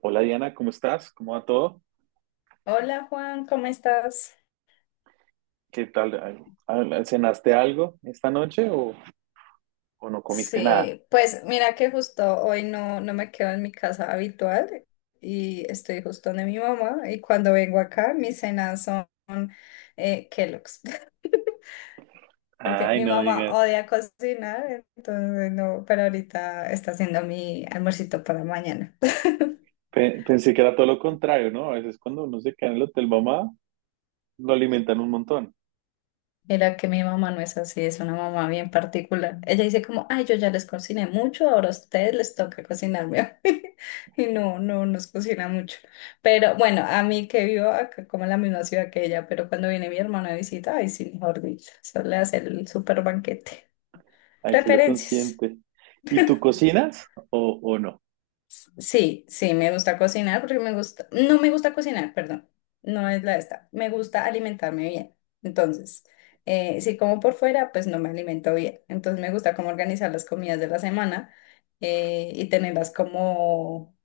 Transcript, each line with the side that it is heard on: right: Hola Diana, ¿cómo estás? ¿Cómo va todo?
left: Hola Juan, ¿cómo estás?
right: ¿Qué tal? ¿Cenaste algo esta noche o no comiste nada?
left: Sí, pues mira que justo hoy no, no me quedo en mi casa habitual y estoy justo donde mi mamá y cuando vengo acá mis cenas son Kellogg's porque
right: Ay,
left: mi
right: no
left: mamá
right: digas.
left: odia cocinar, entonces no, pero ahorita está haciendo mi almuercito para mañana.
right: Pensé que era todo lo contrario, ¿no? A veces cuando uno se queda en el hotel mamá, lo alimentan un montón.
left: Mira que mi mamá no es así, es una mamá bien particular. Ella dice como, "Ay, yo ya les cociné mucho, ahora a ustedes les toca cocinarme a mí". Y no, no nos cocina mucho. Pero bueno, a mí que vivo acá como en la misma ciudad que ella, pero cuando viene mi hermano de visita, ay, sí, mejor dicho, eso le hace el super banquete.
right: Ahí sí lo
left: Preferencias.
right: consiente. ¿Y tú cocinas o no?
left: Sí, sí, me gusta cocinar porque me gusta, no me gusta cocinar, perdón, no es la esta, me gusta alimentarme bien. Entonces, si como por fuera, pues no me alimento bien. Entonces me gusta como organizar las comidas de la semana, y tenerlas como,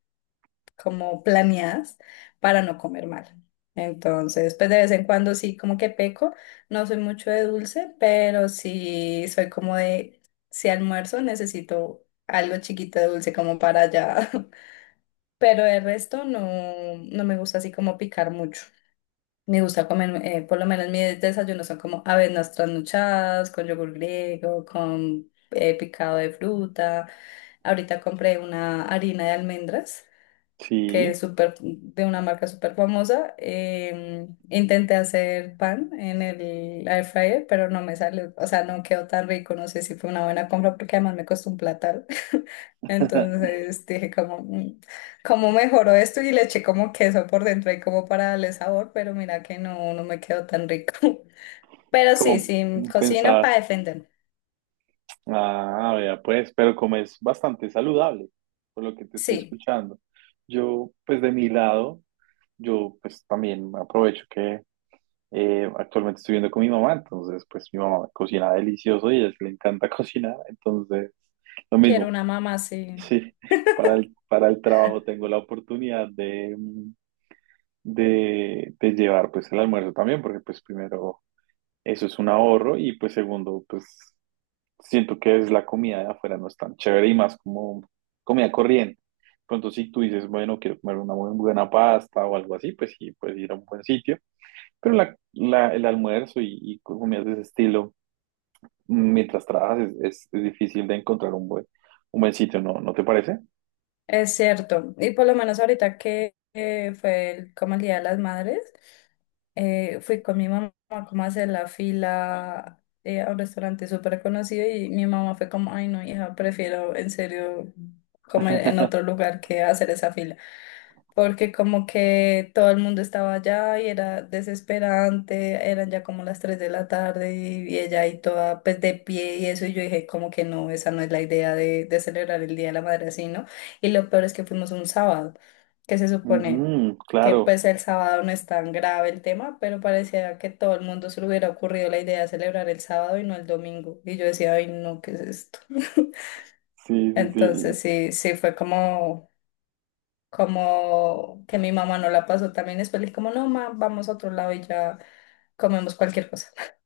left: como planeadas para no comer mal. Entonces, pues de vez en cuando sí, como que peco, no soy mucho de dulce, pero sí soy como de, si almuerzo necesito algo chiquito de dulce como para allá. Pero el resto no, no me gusta así como picar mucho. Me gusta comer, por lo menos mis desayunos son como avenas trasnochadas, con yogur griego, con picado de fruta. Ahorita compré una harina de almendras que
right: Sí,
left: es súper, de una marca súper famosa. Intenté hacer pan en el air fryer, pero no me sale, o sea, no quedó tan rico, no sé si fue una buena compra porque además me costó un platal. Entonces dije como, ¿cómo mejoró esto?". Y le eché como queso por dentro y como para darle sabor, pero mira que no, no me quedó tan rico. Pero sí,
right: como
left: sí, cocino para
right: pensabas.
left: defender.
right: Ah, vea, pues, pero como es bastante saludable, por lo que te estoy
left: Sí,
right: escuchando. Yo, pues de mi lado, yo pues también aprovecho que actualmente estoy viviendo con mi mamá, entonces pues mi mamá cocina delicioso y a ella le encanta cocinar, entonces lo
left: quiero
right: mismo,
left: una mamá, sí.
right: sí, para el trabajo tengo la oportunidad de llevar pues el almuerzo también, porque pues primero eso es un ahorro y pues segundo pues siento que es la comida de afuera no es tan chévere y más como comida corriente. Pronto si tú dices, bueno, quiero comer una muy buena pasta o algo así, pues sí, puedes ir a un buen sitio, pero la, el almuerzo y comidas de ese estilo, mientras trabajas, es difícil de encontrar un buen sitio, ¿no? ¿No te parece?
left: Es cierto, y por lo menos ahorita que fue como el Día de las Madres, fui con mi mamá como a hacer la fila a un restaurante súper conocido y mi mamá fue como, "Ay no, hija, prefiero en serio comer en otro lugar que hacer esa fila", porque como que todo el mundo estaba allá y era desesperante, eran ya como las 3 de la tarde y, ella ahí toda pues de pie y eso, y yo dije como que no, esa no es la idea de celebrar el Día de la Madre así, ¿no? Y lo peor es que fuimos un sábado, que se supone
right: Ujú,
left: que
right: claro,
left: pues el sábado no es tan grave el tema, pero parecía que todo el mundo se le hubiera ocurrido la idea de celebrar el sábado y no el domingo, y yo decía, "Ay no, ¿qué es esto?".
right: sí, sí, sí.
left: Entonces sí, sí fue como que mi mamá no la pasó también después, le dije como, "No, ma, vamos a otro lado y ya comemos cualquier cosa".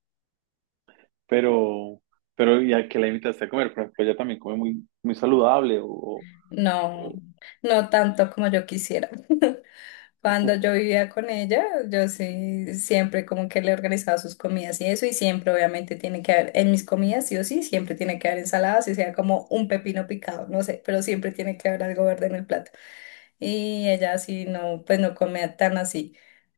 right: Pero, pero ¿y a qué la invitaste a comer? Por ejemplo, ella también come muy, muy saludable
left: No,
right: o-
left: no tanto como yo quisiera. Cuando yo vivía con ella, yo sí, siempre como que le organizaba sus comidas y eso, y siempre obviamente tiene que haber, en mis comidas sí o sí, siempre tiene que haber ensaladas, y sea como un pepino picado, no sé, pero siempre tiene que haber algo verde en el plato. Y ella sí no, pues no comía tan así.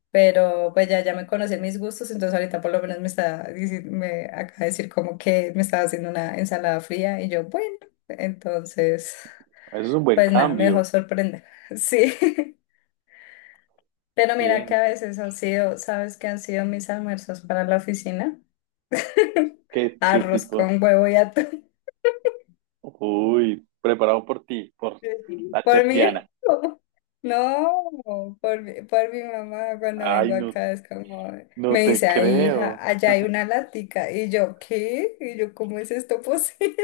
left: Pero pues ya, ya me conocí mis gustos, entonces ahorita por lo menos me acaba de decir como que me estaba haciendo una ensalada fría y yo, bueno, entonces,
right: Eso es un buen
left: pues nada, me dejó
right: cambio.
left: sorprender. Sí, pero mira que a
right: Bien.
left: veces han sido, ¿sabes qué han sido mis almuerzos para la oficina?
right: ¿Qué
left: Arroz
right: tipo?
left: con huevo y atún.
right: Uy, preparado por ti, por la
left: Por
right: chef
left: mí,
right: Diana.
left: no, por mi mamá cuando
right: Ay,
left: vengo
right: no,
left: acá es como,
right: no
left: me
right: te
left: dice, "Ay hija,
right: creo.
left: allá hay una lática". Y yo, "¿Qué?". Y yo, "¿Cómo es esto posible?".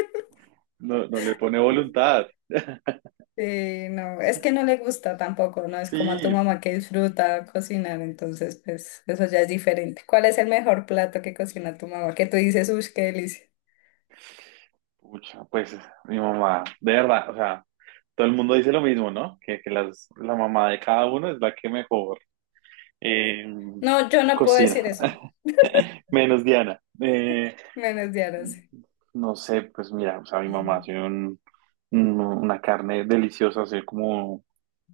right: No, no le pone voluntad.
left: Sí, no, es que no le gusta tampoco, no es como a tu
right: Sí,
left: mamá que disfruta cocinar, entonces pues eso ya es diferente. ¿Cuál es el mejor plato que cocina tu mamá? Que tú dices, "Uy, qué delicia".
right: pucha, pues mi mamá, de verdad, o sea, todo el mundo dice lo mismo, ¿no? Que la mamá de cada uno es la que mejor eh,
left: No, yo no puedo
right: cocina,
left: decir eso,
right: menos Diana. Eh,
left: menos de ahora
right: no sé, pues mira, o sea, mi mamá
left: sí.
right: hace una carne deliciosa, así como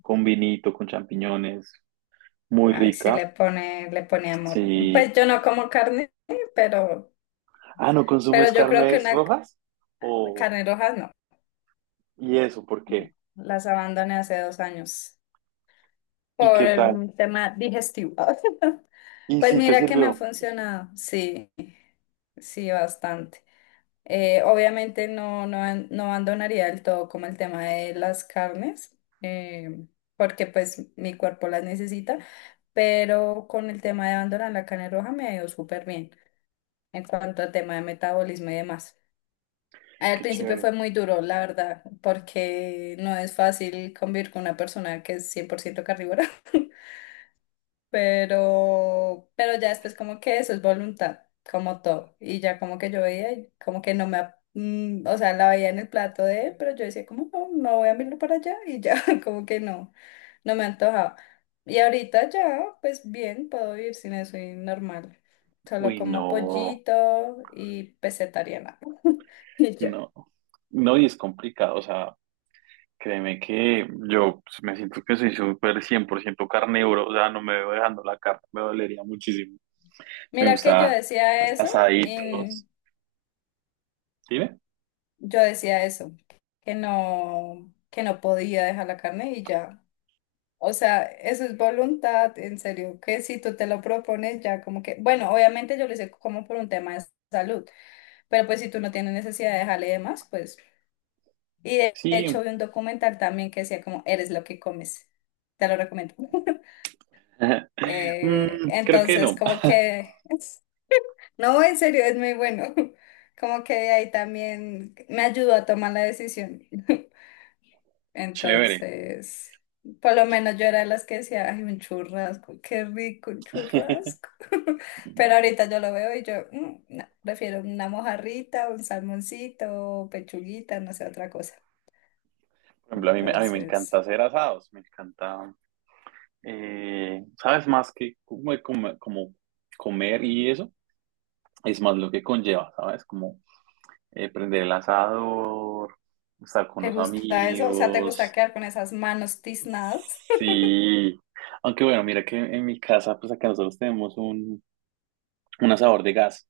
right: con vinito, con champiñones, muy
left: Ay, sí
right: rica.
left: le pone amor.
right: Sí.
left: Pues yo no como carne, pero,
right: Ah, ¿no consumes
left: yo creo que
right: carnes
left: una
right: rojas?
left: carne roja no.
right: ¿Y eso por
left: No.
right: qué?
left: Las abandoné hace 2 años
right: ¿Y
left: por
right: qué tal?
left: un tema digestivo.
right: ¿Y
left: Pues
right: si te
left: mira que me ha
right: sirvió?
left: funcionado, sí, sí, bastante. Obviamente no, no, no abandonaría del todo como el tema de las carnes, porque pues mi cuerpo las necesita, pero con el tema de abandonar la carne roja me ha ido súper bien en cuanto al tema de metabolismo y demás. Al
right: Qué
left: principio
right: chévere.
left: fue muy duro, la verdad, porque no es fácil convivir con una persona que es 100% carnívora. Pero, ya después como que eso es voluntad, como todo. Y ya como que yo veía, y como que no me, o sea, la veía en el plato de él, pero yo decía como no, no voy a mirarlo para allá y ya, como que no, no me antojaba. Y ahorita ya, pues bien, puedo vivir sin eso y normal. Solo
right: Uy,
left: como
right: no,
left: pollito y vegetariana. Y ya.
right: no. No, y es complicado. O sea, créeme que yo pues, me siento que soy súper 100% carnívoro. O sea, no me veo dejando la carne, me dolería muchísimo. Me
left: Mira que yo
right: gusta
left: decía eso y
right: asaditos. Dime.
left: yo decía eso, que no podía dejar la carne y ya. O sea, eso es voluntad, en serio, que si tú te lo propones ya como que, bueno, obviamente yo lo hice como por un tema de salud, pero pues si tú no tienes necesidad de dejarle y demás, pues, y de
right: Sí.
left: hecho vi un documental también que decía como, "Eres lo que comes", te lo recomiendo.
right: Creo que
left: Entonces,
right: no.
left: como que, no, en serio, es muy bueno, como que de ahí también me ayudó a tomar la decisión.
right: Chévere.
left: Entonces, por lo menos yo era de las que decía, "Ay, un churrasco, qué rico un
right: Por
left: churrasco". Pero ahorita yo lo veo y yo, "Mm, no, prefiero una mojarrita, un salmoncito, pechuguita, no sé, otra cosa".
right: ejemplo, a mí, a mí me
left: Entonces,
right: encanta hacer asados. Me encanta. Sabes más que como, comer y eso, es más lo que conlleva, ¿sabes? Como prender el asador, estar con
left: ¿te
right: los
left: gusta eso? O sea, ¿te gusta
right: amigos,
left: quedar con esas manos tiznadas?
right: sí. Aunque bueno, mira que en mi casa, pues acá nosotros tenemos un asador de gas,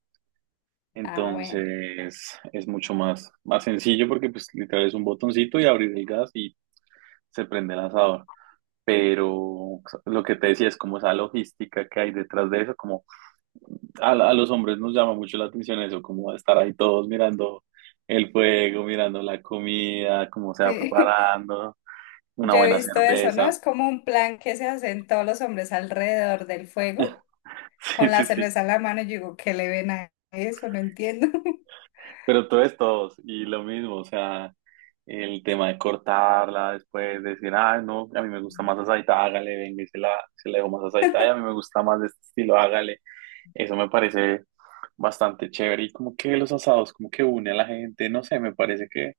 left: Ah, bueno.
right: entonces es mucho más, más sencillo porque pues literal es un botoncito y abrir el gas y se prende el asador. Pero lo que te decía es como esa logística que hay detrás de eso, como a los hombres nos llama mucho la atención eso, como estar ahí todos mirando el fuego, mirando la comida, cómo se va
left: Sí,
right: preparando, una
left: yo he
right: buena
left: visto eso, ¿no?
right: cerveza.
left: Es como un plan que se hacen todos los hombres alrededor del fuego,
right: Sí,
left: con
right: sí,
left: la
right: sí.
left: cerveza en la mano. Y yo digo, "¿Qué le ven a eso? No entiendo".
right: Pero todo es todos. Y lo mismo, o sea, el tema de cortarla después, decir, ah, no, a mí me gusta más asadita, hágale, venga, y se la dejo más asadita y a mí me gusta más de este estilo, hágale. Eso me parece bastante chévere y como que los asados, como que une a la gente, no sé, me parece que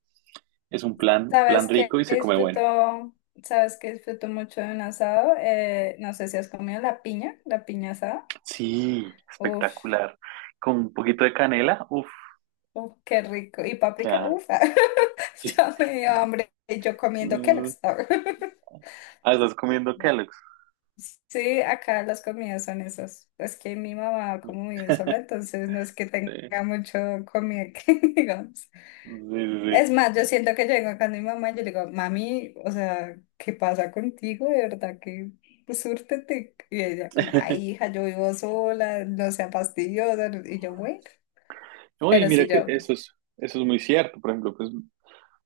right: es un plan, plan
left: Sabes que
right: rico y se come bueno.
left: disfruto, sabes que disfruto mucho de un asado. No sé si has comido la piña asada.
right: Sí,
left: Uf,
right: espectacular. Con un poquito de canela, uff,
left: uf, qué rico. Y paprika.
right: ya.
left: Uf, ya me dio hambre. Y yo comiendo
right: Mm,
left: Kellogg's.
right: ah, estás comiendo Kellogg's.
left: Sí, acá las comidas son esas. Es que mi mamá como vive sola, entonces no es que tenga
right: Sí,
left: mucho comida que digamos.
right: sí, sí, sí.
left: Es más, yo siento que yo vengo acá con mi mamá y yo le digo, "Mami, o sea, ¿qué pasa contigo? De verdad que pues, súrtete". Y ella como, "Ay, hija, yo vivo sola, no sea fastidiosa". Y yo, bueno,
right: No, y
left: pero
right: mira
left: sí,
right: que
left: yo,
right: eso es muy cierto. Por ejemplo, pues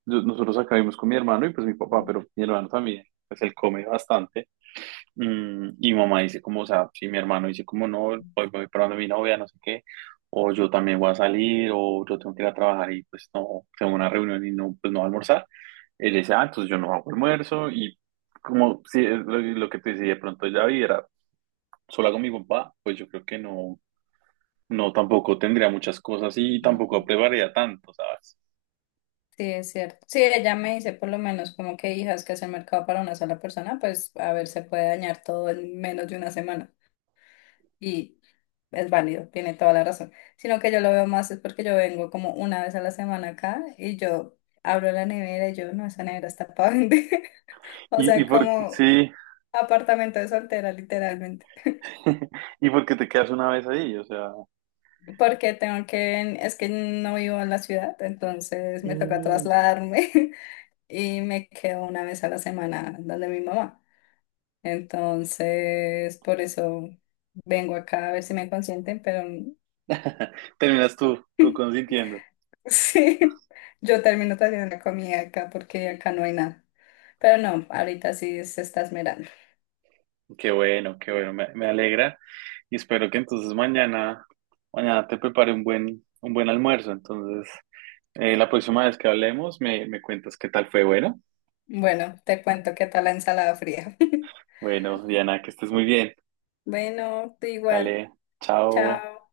right: nosotros acá vivimos con mi hermano y pues mi papá, pero mi hermano también, pues él come bastante. Y mamá dice como, o sea, si mi hermano dice como no, hoy me voy para donde mi novia, no sé qué, o yo también voy a salir, o yo tengo que ir a trabajar y pues no, tengo una reunión y no, pues no voy a almorzar, él dice, ah, entonces yo no hago almuerzo y como si es lo, que te decía, de pronto ya viviera sola con mi papá, pues yo creo que no, no tampoco tendría muchas cosas y
left: sí,
right: tampoco prepararía tanto, ¿sabes?
left: es cierto. Sí, ella me dice por lo menos como que, "Hija, es que hacer mercado para una sola persona, pues a ver, se puede dañar todo en menos de una semana", y es válido, tiene toda la razón. Sino que yo lo veo más es porque yo vengo como una vez a la semana acá y yo abro la nevera y yo, "No, esa nevera está para vender". O
right: Y,
left: sea,
right: y por,
left: como
right: sí,
left: apartamento de soltera, literalmente.
right: y porque te quedas una vez ahí, o sea,
left: Porque tengo que, es que no vivo en la ciudad, entonces me toca
right: mm,
left: trasladarme y me quedo una vez a la semana donde mi mamá. Entonces, por eso vengo acá a ver si me consienten, pero
right: terminas tú, consintiendo.
left: sí, yo termino trayendo una comida acá porque acá no hay nada. Pero no, ahorita sí se está esmerando.
right: Qué bueno, me alegra y espero que entonces mañana, te prepare un buen almuerzo. Entonces, la próxima vez que hablemos, me cuentas qué tal fue. Bueno,
left: Bueno, te cuento qué tal la ensalada fría.
right: bueno, Diana, que estés muy bien.
left: Bueno, tú
right: Vale,
left: igual.
right: chao.
left: Chao.